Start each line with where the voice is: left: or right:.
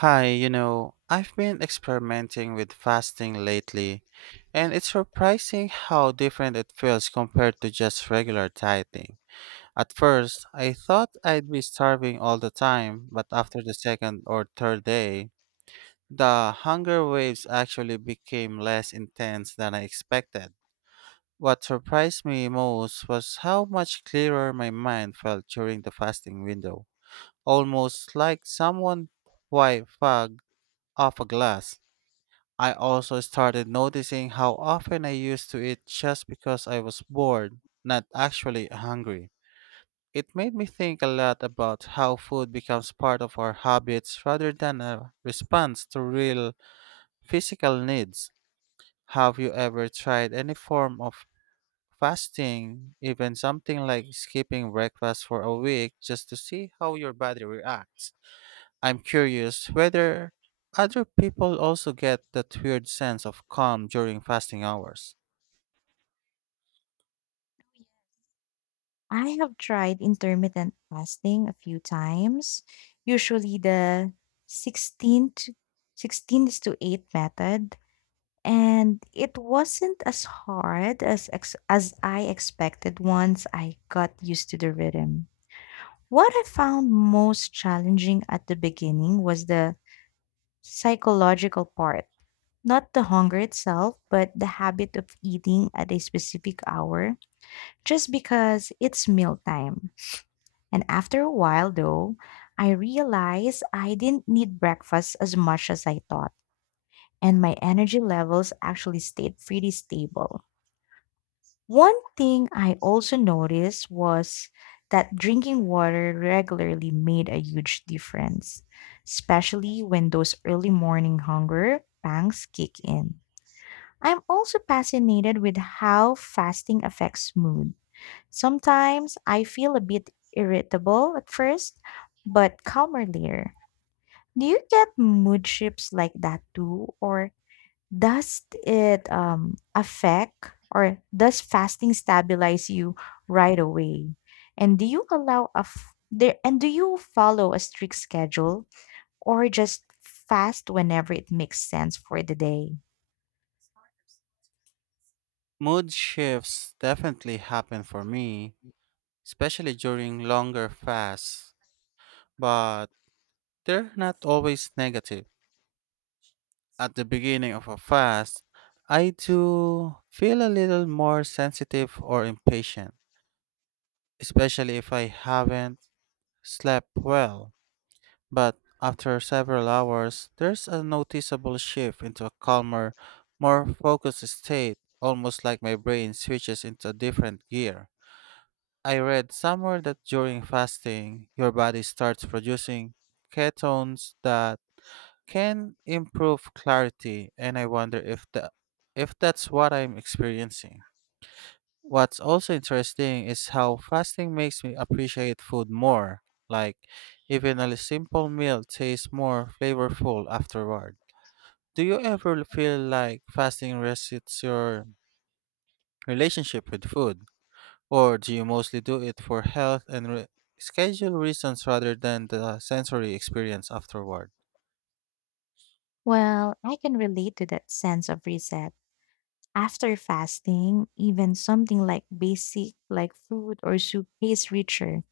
right: I've been experimenting with fasting lately, and it's surprising how different it feels compared to just regular dieting. At first, I thought I'd be starving all the time, but after the second or third day, the hunger waves actually became less intense than I expected. What surprised me most was how much clearer my mind felt during the fasting window, almost like someone white fog off a glass. I also started noticing how often I used to eat just because I was bored, not actually hungry. It made me think a lot about how food becomes part of our habits rather than a response to real physical needs. Have you ever tried any form of fasting, even something like skipping breakfast for a week just to see how your body reacts? I'm curious whether other people also get that weird sense of calm during fasting hours.
left: I have tried intermittent fasting a few times, usually the 16 to 16 is to 8 method, and it wasn't as hard as I expected once I got used to the rhythm. What I found most challenging at the beginning was the psychological part. Not the hunger itself, but the habit of eating at a specific hour just because it's mealtime. And after a while, though, I realized I didn't need breakfast as much as I thought, and my energy levels actually stayed pretty stable. One thing I also noticed was that drinking water regularly made a huge difference, especially when those early morning hunger pangs kick in. I'm also fascinated with how fasting affects mood. Sometimes I feel a bit irritable at first, but calmer later. Do you get mood shifts like that too, or does it affect or does fasting stabilize you right away? And do you allow a f- there and do you follow a strict schedule or just fast whenever it makes sense for the day?
right: Mood shifts definitely happen for me, especially during longer fasts, but they're not always negative. At the beginning of a fast, I do feel a little more sensitive or impatient, especially if I haven't slept well. But after several hours, there's a noticeable shift into a calmer, more focused state, almost like my brain switches into a different gear. I read somewhere that during fasting, your body starts producing ketones that can improve clarity, and I wonder if that's what I'm experiencing. What's also interesting is how fasting makes me appreciate food more. Like, even a simple meal tastes more flavorful afterward. Do you ever feel like fasting resets your relationship with food? Or do you mostly do it for health and schedule reasons rather than the sensory experience afterward?
left: Well, I can relate to that sense of reset. After fasting, even something like basic like food or soup tastes richer.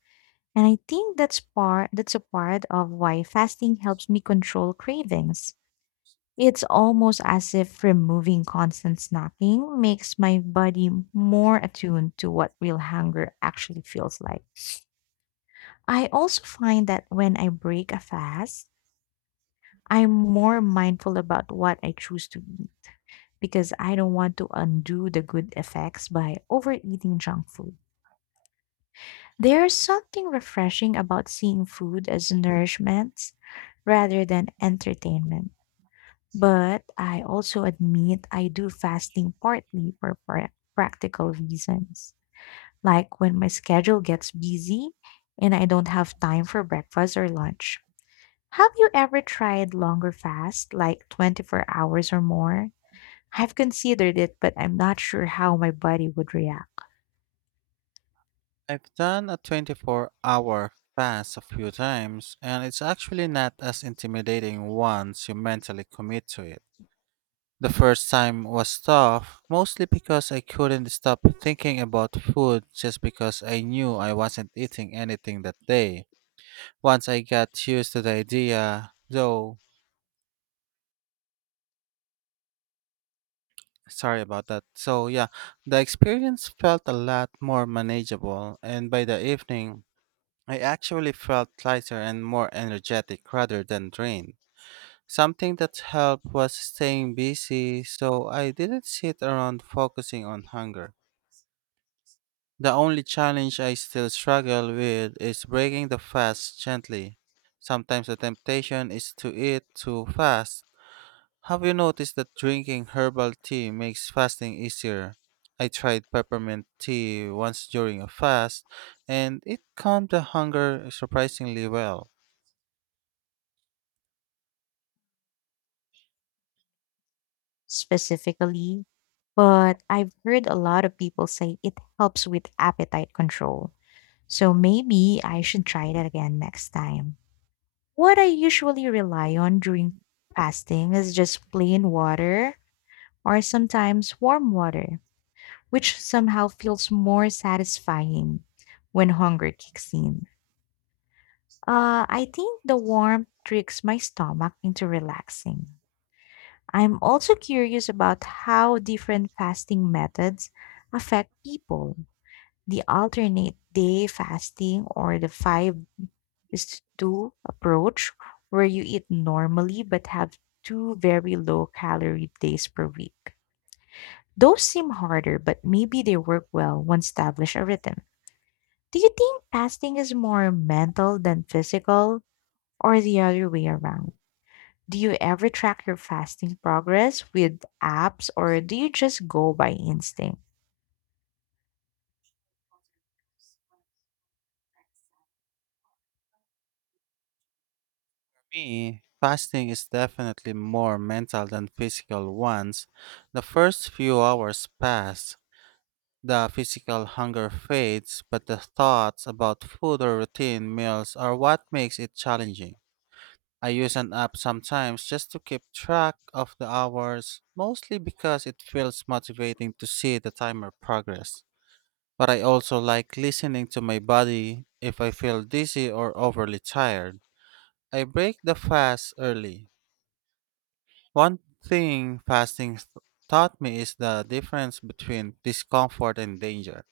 left: And I think that's a part of why fasting helps me control cravings. It's almost as if removing constant snacking makes my body more attuned to what real hunger actually feels like. I also find that when I break a fast, I'm more mindful about what I choose to eat because I don't want to undo the good effects by overeating junk food. There's something refreshing about seeing food as nourishment rather than entertainment. But I also admit I do fasting partly for practical reasons, like when my schedule gets busy and I don't have time for breakfast or lunch. Have you ever tried longer fast, like 24 hours or more? I've considered it, but I'm not sure how my body would react.
right: I've done a 24-hour fast a few times, and it's actually not as intimidating once you mentally commit to it. The first time was tough, mostly because I couldn't stop thinking about food just because I knew I wasn't eating anything that day. Once I got used to the idea, though, sorry about that. So, yeah, the experience felt a lot more manageable, and by the evening, I actually felt lighter and more energetic rather than drained. Something that helped was staying busy, so I didn't sit around focusing on hunger. The only challenge I still struggle with is breaking the fast gently. Sometimes the temptation is to eat too fast. Have you noticed that drinking herbal tea makes fasting easier? I tried peppermint tea once during a fast, and it calmed the hunger surprisingly well.
left: Specifically, but I've heard a lot of people say it helps with appetite control. So maybe I should try that again next time. What I usually rely on during fasting is just plain water or sometimes warm water, which somehow feels more satisfying when hunger kicks in. I think the warmth tricks my stomach into relaxing. I'm also curious about how different fasting methods affect people. The alternate day fasting or the 5 is 2 approach, where you eat normally but have two very low calorie days per week. Those seem harder, but maybe they work well once established a rhythm. Do you think fasting is more mental than physical, or the other way around? Do you ever track your fasting progress with apps or do you just go by instinct?
right: For me, fasting is definitely more mental than physical ones. The first few hours pass, the physical hunger fades, but the thoughts about food or routine meals are what makes it challenging. I use an app sometimes just to keep track of the hours, mostly because it feels motivating to see the timer progress. But I also like listening to my body. If I feel dizzy or overly tired, I break the fast early. One thing fasting taught me is the difference between discomfort and danger.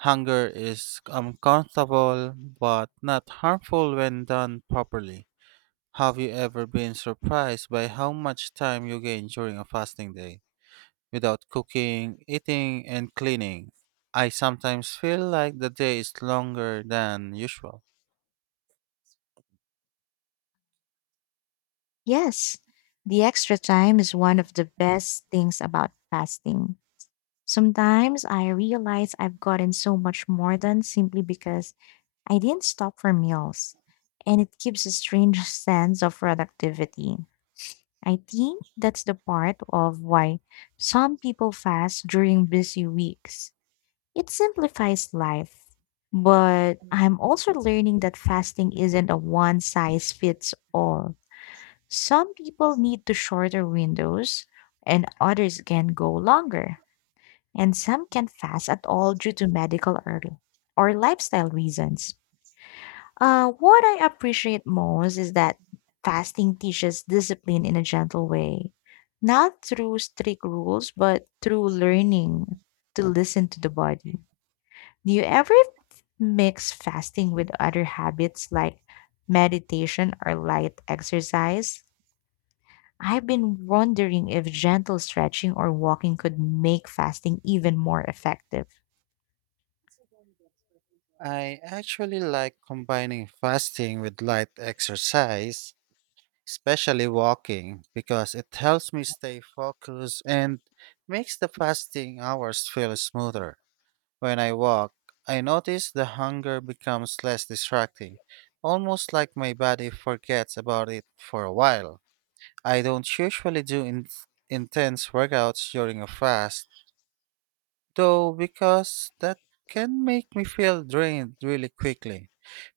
right: Hunger is uncomfortable but not harmful when done properly. Have you ever been surprised by how much time you gain during a fasting day? Without cooking, eating, and cleaning, I sometimes feel like the day is longer than usual.
left: Yes, the extra time is one of the best things about fasting. Sometimes I realize I've gotten so much more done simply because I didn't stop for meals, and it gives a strange sense of productivity. I think that's the part of why some people fast during busy weeks. It simplifies life, but I'm also learning that fasting isn't a one size fits all. Some people need to shorter windows, and others can go longer, and some can fast at all due to medical or lifestyle reasons. What I appreciate most is that fasting teaches discipline in a gentle way, not through strict rules, but through learning to listen to the body. Do you ever mix fasting with other habits like meditation or light exercise? I've been wondering if gentle stretching or walking could make fasting even more effective.
right: I actually like combining fasting with light exercise, especially walking, because it helps me stay focused and makes the fasting hours feel smoother. When I walk, I notice the hunger becomes less distracting, almost like my body forgets about it for a while. I don't usually do intense workouts during a fast, though, because that can make me feel drained really quickly.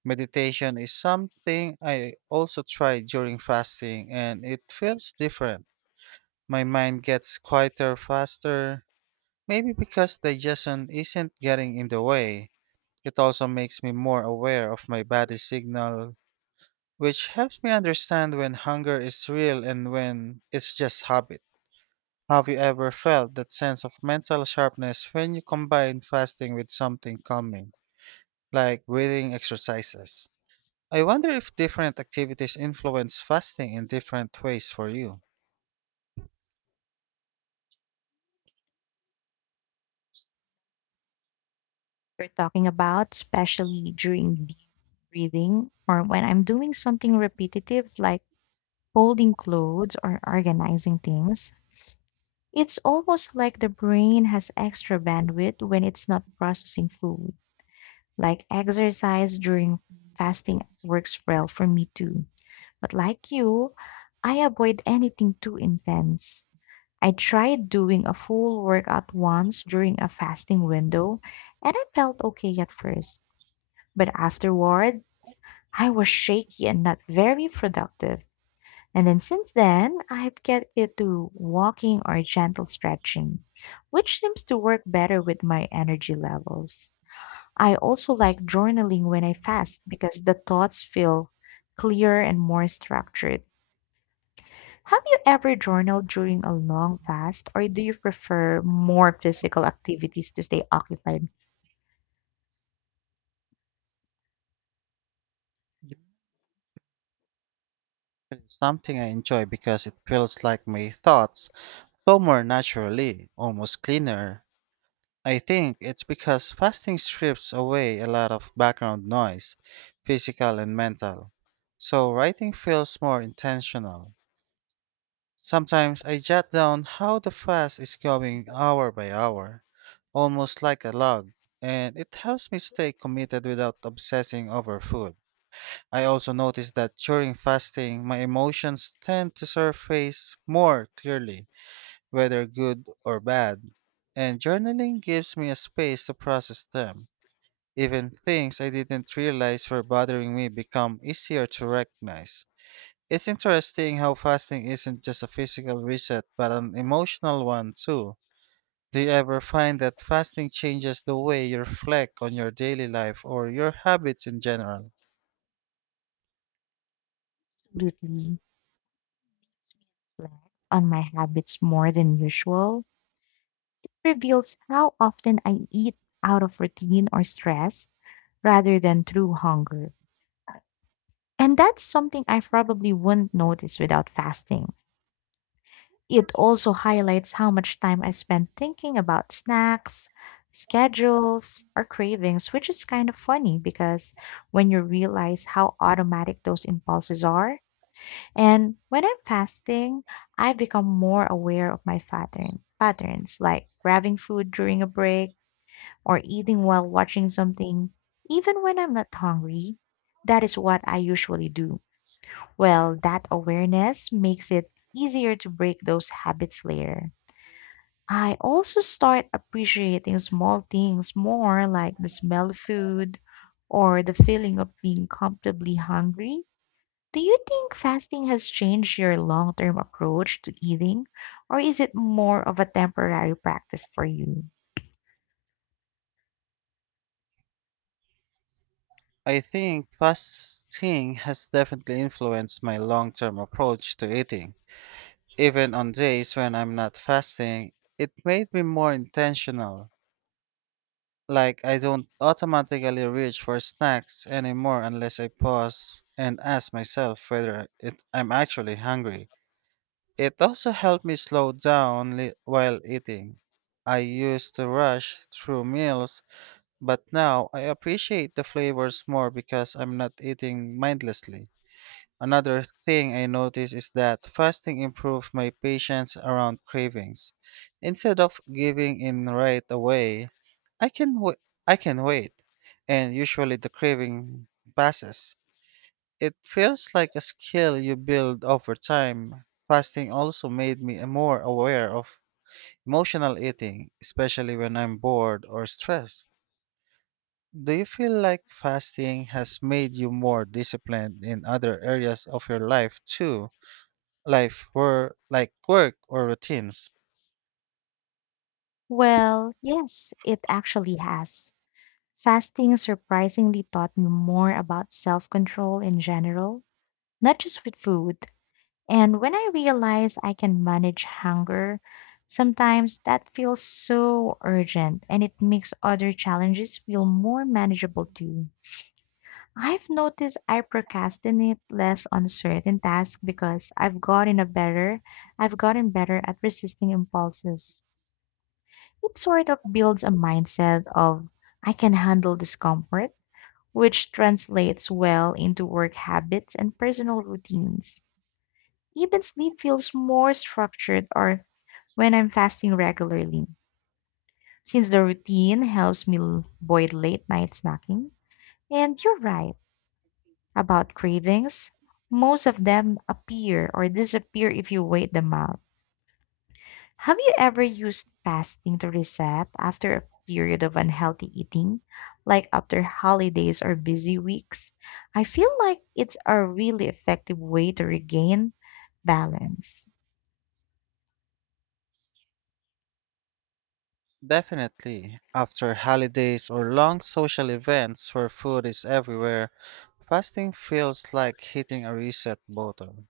right: Meditation is something I also try during fasting, and it feels different. My mind gets quieter faster, maybe because digestion isn't getting in the way. It also makes me more aware of my body signal, which helps me understand when hunger is real and when it's just habit. Have you ever felt that sense of mental sharpness when you combine fasting with something calming, like breathing exercises? I wonder if different activities influence fasting in different ways for you.
left: We're talking about, especially during deep breathing or when I'm doing something repetitive like folding clothes or organizing things. It's almost like the brain has extra bandwidth when it's not processing food. Like exercise during fasting works well for me too. But like you, I avoid anything too intense. I tried doing a full workout once during a fasting window, and I felt okay at first. But afterward, I was shaky and not very productive. And then since then, I've get it to walking or gentle stretching, which seems to work better with my energy levels. I also like journaling when I fast because the thoughts feel clearer and more structured. Have you ever journaled during a long fast, or do you prefer more physical activities to stay occupied?
right: Journaling is something I enjoy because it feels like my thoughts flow more naturally, almost cleaner. I think it's because fasting strips away a lot of background noise, physical and mental, so writing feels more intentional. Sometimes I jot down how the fast is going hour by hour, almost like a log, and it helps me stay committed without obsessing over food. I also notice that during fasting, my emotions tend to surface more clearly, whether good or bad, and journaling gives me a space to process them. Even things I didn't realize were bothering me become easier to recognize. It's interesting how fasting isn't just a physical reset but an emotional one too. Do you ever find that fasting changes the way you reflect on your daily life or your habits in general?
left: Absolutely. Reflect on my habits more than usual reveals how often I eat out of routine or stress rather than through hunger. And that's something I probably wouldn't notice without fasting. It also highlights how much time I spend thinking about snacks, schedules, or cravings, which is kind of funny because when you realize how automatic those impulses are, and when I'm fasting, I become more aware of my patterns like grabbing food during a break or eating while watching something, even when I'm not hungry. That is what I usually do. Well, that awareness makes it easier to break those habits later. I also start appreciating small things more, like the smell of food or the feeling of being comfortably hungry. Do you think fasting has changed your long term approach to eating, or is it more of a temporary practice for you?
right: I think fasting has definitely influenced my long term approach to eating. Even on days when I'm not fasting, it made me more intentional. Like, I don't automatically reach for snacks anymore unless I pause and ask myself whether I'm actually hungry. It also helped me slow down while eating. I used to rush through meals, but now I appreciate the flavors more because I'm not eating mindlessly. Another thing I noticed is that fasting improved my patience around cravings. Instead of giving in right away, I can wait. I can wait, and usually the craving passes. It feels like a skill you build over time. Fasting also made me more aware of emotional eating, especially when I'm bored or stressed. Do you feel like fasting has made you more disciplined in other areas of your life too? Life were like work or routines.
left: Well, yes, it actually has. Fasting surprisingly taught me more about self control in general, not just with food. And when I realize I can manage hunger, sometimes that feels so urgent and it makes other challenges feel more manageable too. I've noticed I procrastinate less on certain tasks because I've gotten better at resisting impulses. It sort of builds a mindset of I can handle discomfort, which translates well into work habits and personal routines. Even sleep feels more structured or when I'm fasting regularly, since the routine helps me avoid late night snacking. And you're right about cravings. Most of them appear or disappear if you wait them out. Have you ever used fasting to reset after a period of unhealthy eating, like after holidays or busy weeks? I feel like it's a really effective way to regain balance.
right: Definitely. After holidays or long social events where food is everywhere, fasting feels like hitting a reset button.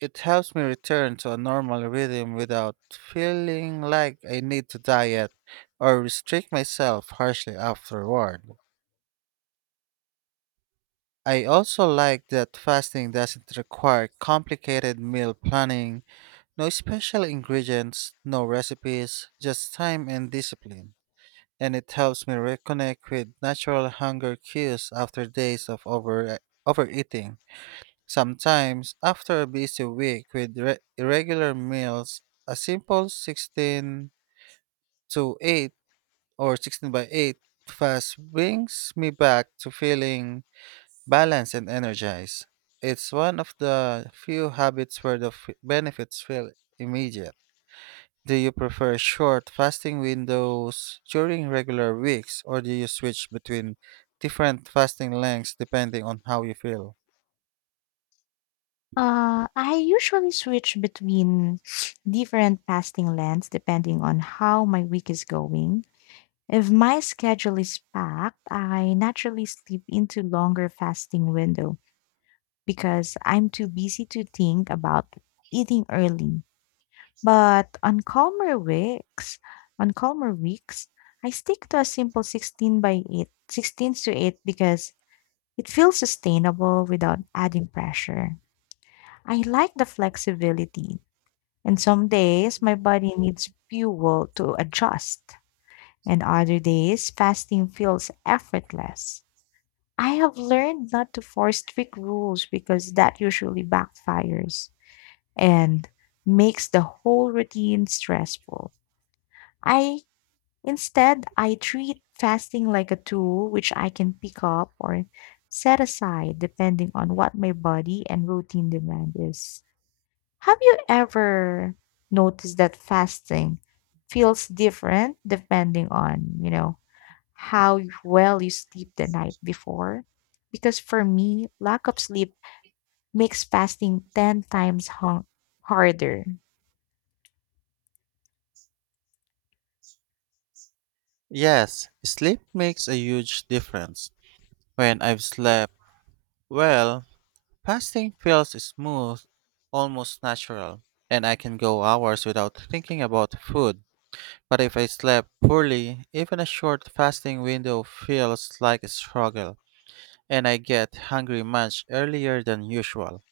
right: It helps me return to a normal rhythm without feeling like I need to diet or restrict myself harshly afterward. I also like that fasting doesn't require complicated meal planning. No special ingredients, no recipes, just time and discipline. And it helps me reconnect with natural hunger cues after days of overeating. Sometimes, after a busy week with irregular meals, a simple 16 to 8 or 16 by 8 fast brings me back to feeling balanced and energized. It's one of the few habits where the benefits feel immediate. Do you prefer short fasting windows during regular weeks, or do you switch between different fasting lengths depending on how you feel?
left: I usually switch between different fasting lengths depending on how my week is going. If my schedule is packed, I naturally slip into longer fasting window because I'm too busy to think about eating early. But on calmer weeks, I stick to a simple 16 by 8, 16 to 8 because it feels sustainable without adding pressure. I like the flexibility. And some days my body needs fuel to adjust, and other days fasting feels effortless. I have learned not to force strict rules because that usually backfires and makes the whole routine stressful. I Instead I treat fasting like a tool which I can pick up or set aside depending on what my body and routine demand is. Have you ever noticed that fasting feels different depending on, you know, how well you sleep the night before? Because for me, lack of sleep makes fasting 10 times harder.
right: Yes, sleep makes a huge difference. When I've slept well, fasting feels smooth, almost natural, and I can go hours without thinking about food. But if I slept poorly, even a short fasting window feels like a struggle, and I get hungry much earlier than usual.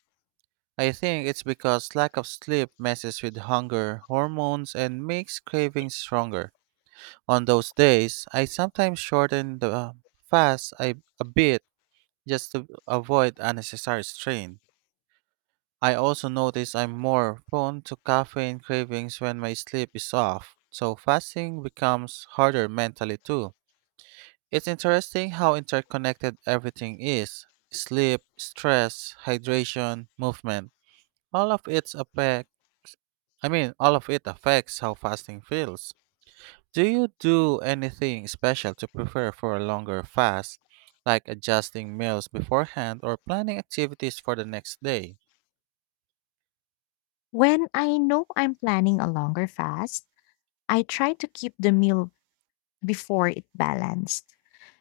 right: I think it's because lack of sleep messes with hunger hormones and makes cravings stronger. On those days, I sometimes shorten the fast a bit just to avoid unnecessary strain. I also notice I'm more prone to caffeine cravings when my sleep is off, so fasting becomes harder mentally too. It's interesting how interconnected everything is: sleep, stress, hydration, movement. All of it affects I mean, all of it affects how fasting feels. Do you do anything special to prepare for a longer fast, like adjusting meals beforehand or planning activities for the next day?
left: When I know I'm planning a longer fast, I try to keep the meal before it balanced.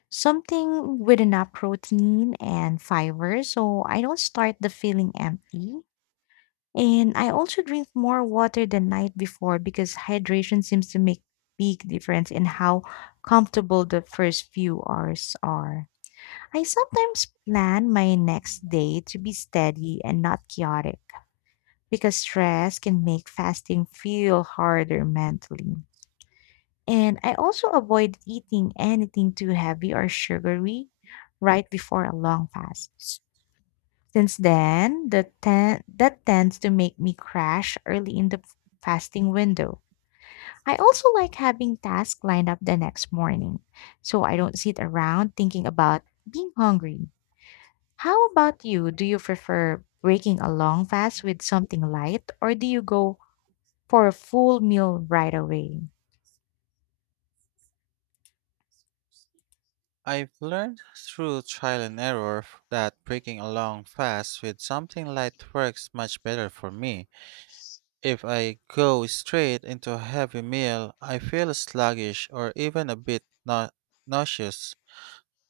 left: Something with enough protein and fiber so I don't start the feeling empty. And I also drink more water the night before because hydration seems to make big difference in how comfortable the first few hours are. I sometimes plan my next day to be steady and not chaotic because stress can make fasting feel harder mentally. And I also avoid eating anything too heavy or sugary right before a long fast. Since then, the that tends to make me crash early in the fasting window. I also like having tasks lined up the next morning, so I don't sit around thinking about being hungry. How about you? Do you prefer breaking a long fast with something light, or do you go for a full meal right away?
right: I've learned through trial and error that breaking a long fast with something light works much better for me. If I go straight into a heavy meal, I feel sluggish or even a bit nauseous,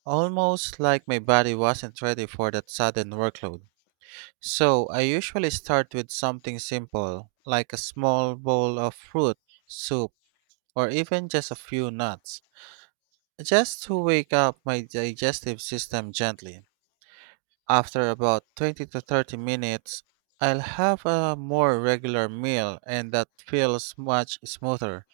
right: almost like my body wasn't ready for that sudden workload. So I usually start with something simple, like a small bowl of fruit, soup, or even just a few nuts, just to wake up my digestive system gently. After about 20 to 30 minutes, I'll have a more regular meal, and that feels much smoother.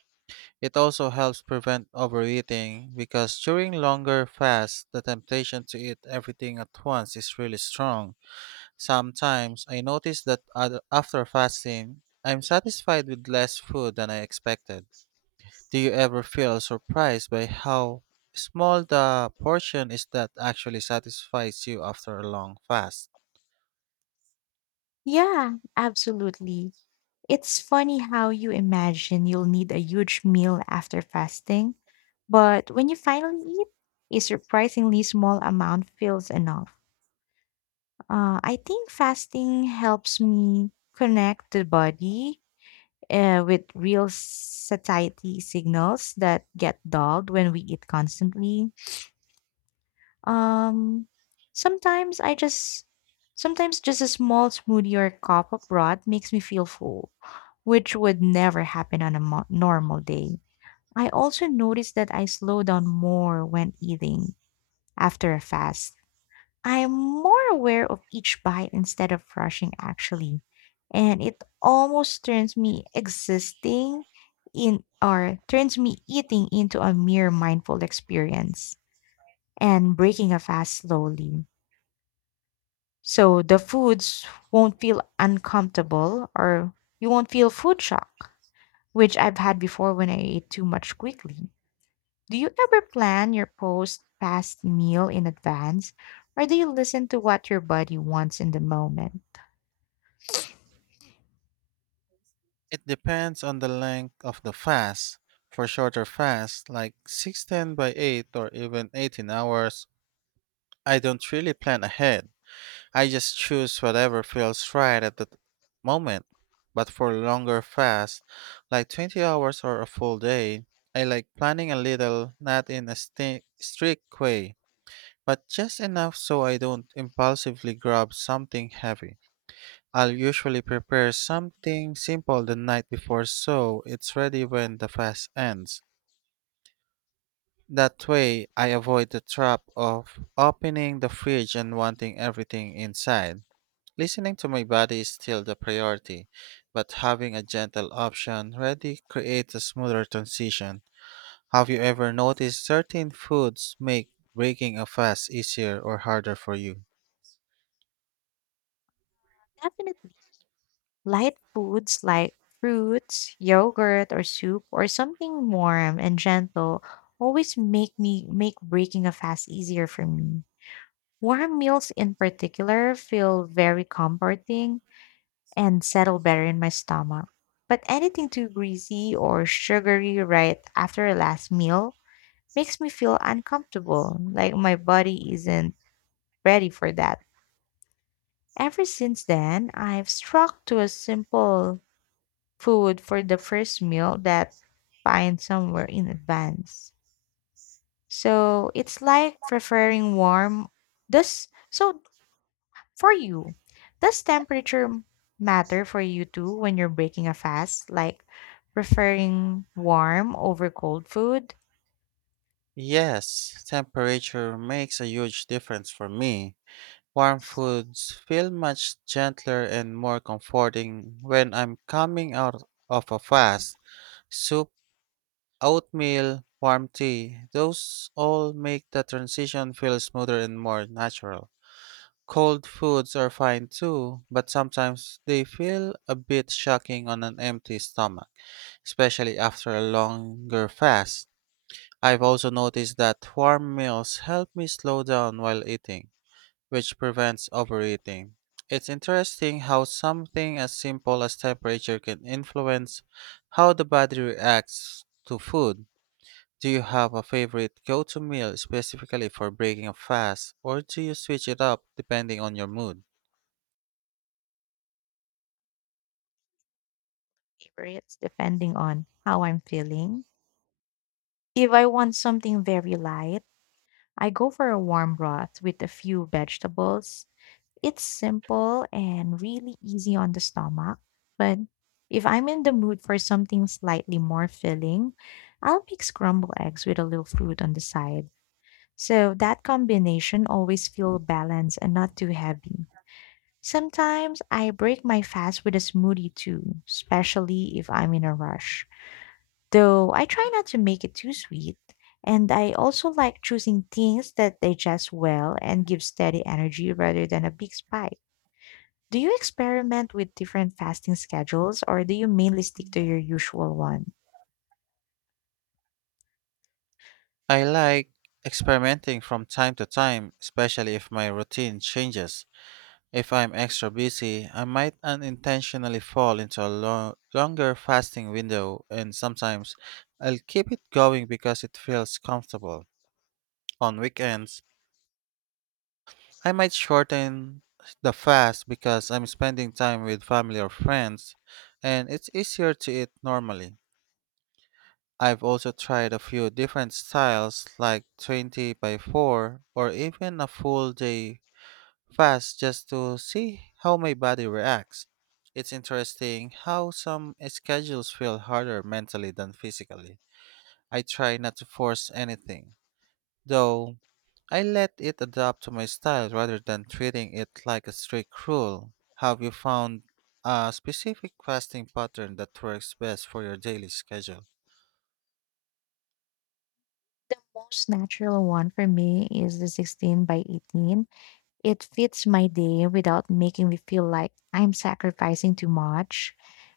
right: It also helps prevent overeating because during longer fasts, the temptation to eat everything at once is really strong. Sometimes I notice that after fasting, I'm satisfied with less food than I expected. Do you ever feel surprised by how small the portion is that actually satisfies you after a long fast?
left: Yeah, absolutely. It's funny how you imagine you'll need a huge meal after fasting, but when you finally eat, a surprisingly small amount feels enough. I think fasting helps me connect the body with real satiety signals that get dulled when we eat constantly. Um, sometimes I just sometimes just a small smoothie or cup of broth makes me feel full, which would never happen on a normal day. I also notice that I slow down more when eating after a fast. I am more aware of each bite instead of rushing actually, and it almost turns me existing in or turns me eating into a mere mindful experience and breaking a fast slowly. So the foods won't feel uncomfortable or you won't feel food shock, which I've had before when I ate too much quickly. Do you ever plan your post fast meal in advance or do you listen to what your body wants in the moment?
right: It depends on the length of the fast. For shorter fasts, like 16 by 8 or even 18 hours, I don't really plan ahead. I just choose whatever feels right at the moment. But for longer fasts, like 20 hours or a full day, I like planning a little, not in a strict way, but just enough so I don't impulsively grab something heavy. I'll usually prepare something simple the night before so it's ready when the fast ends. That way, I avoid the trap of opening the fridge and wanting everything inside. Listening to my body is still the priority, but having a gentle option ready creates a smoother transition. Have you ever noticed certain foods make breaking a fast easier or harder for you?
left: Definitely. Light foods like fruits, yogurt or soup or something warm and gentle always make breaking a fast easier for me. Warm meals in particular feel very comforting and settle better in my stomach. But anything too greasy or sugary right after a last meal makes me feel uncomfortable, like my body isn't ready for that. Ever since then, I've struck to a simple food for the first meal that find somewhere in advance. So it's like preferring warm. Thus, so for you, does temperature matter for you too when you're breaking a fast, like preferring warm over cold food?
right: Yes, temperature makes a huge difference for me. Warm foods feel much gentler and more comforting when I'm coming out of a fast. Soup, oatmeal, warm tea, those all make the transition feel smoother and more natural. Cold foods are fine too, but sometimes they feel a bit shocking on an empty stomach, especially after a longer fast. I've also noticed that warm meals help me slow down while eating, which prevents overeating. It's interesting how something as simple as temperature can influence how the body reacts to food. Do you have a favorite go to meal specifically for breaking a fast, or do you switch it up depending on your mood?
left: Favorites depending on how I'm feeling. If I want something very light, I go for a warm broth with a few vegetables. It's simple and really easy on the stomach, but if I'm in the mood for something slightly more filling, I'll mix scrambled eggs with a little fruit on the side. So that combination always feel balanced and not too heavy. Sometimes I break my fast with a smoothie too, especially if I'm in a rush. Though I try not to make it too sweet. And I also like choosing things that digest well and give steady energy rather than a big spike. Do you experiment with different fasting schedules or do you mainly stick to your usual one?
right: I like experimenting from time to time, especially if my routine changes. If I'm extra busy, I might unintentionally fall into a longer fasting window, and sometimes I'll keep it going because it feels comfortable. On weekends, I might shorten the fast because I'm spending time with family or friends and it's easier to eat normally. I've also tried a few different styles, like 20 by 4 or even a full day fast, just to see how my body reacts. It's interesting how some schedules feel harder mentally than physically. I try not to force anything, though. I let it adapt to my style rather than treating it like a strict rule. Have you found a specific fasting pattern that works best for your daily schedule?
left: Most natural one for me is the 16 by 18. It fits my day without making me feel like I'm sacrificing too much.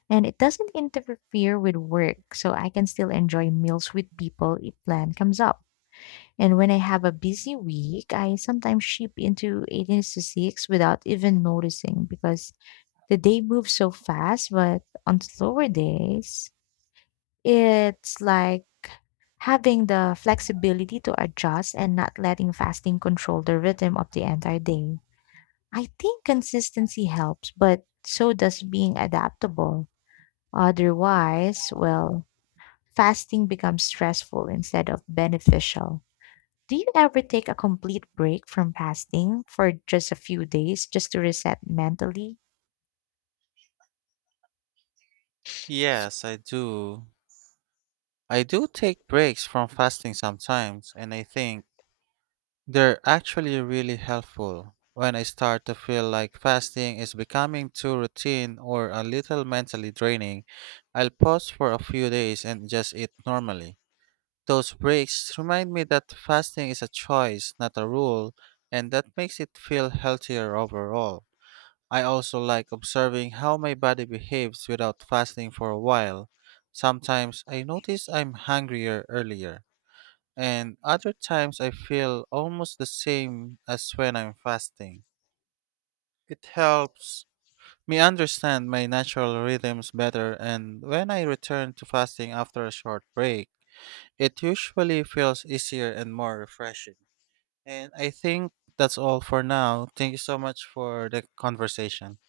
left: And it doesn't interfere with work, so I can still enjoy meals with people if plan comes up. And when I have a busy week, I sometimes ship into 18 to 6 without even noticing because the day moves so fast. But on slower days, it's like having the flexibility to adjust and not letting fasting control the rhythm of the entire day. I think consistency helps, but so does being adaptable. Otherwise, well, fasting becomes stressful instead of beneficial. Do you ever take a complete break from fasting for just a few days just to reset mentally?
right: Yes, I do. I do take breaks from fasting sometimes, and I think they're actually really helpful. When I start to feel like fasting is becoming too routine or a little mentally draining, I'll pause for a few days and just eat normally. Those breaks remind me that fasting is a choice, not a rule, and that makes it feel healthier overall. I also like observing how my body behaves without fasting for a while. Sometimes I notice I'm hungrier earlier, and other times I feel almost the same as when I'm fasting. It helps me understand my natural rhythms better, and when I return to fasting after a short break, it usually feels easier and more refreshing. And I think that's all for now. Thank you so much for the conversation.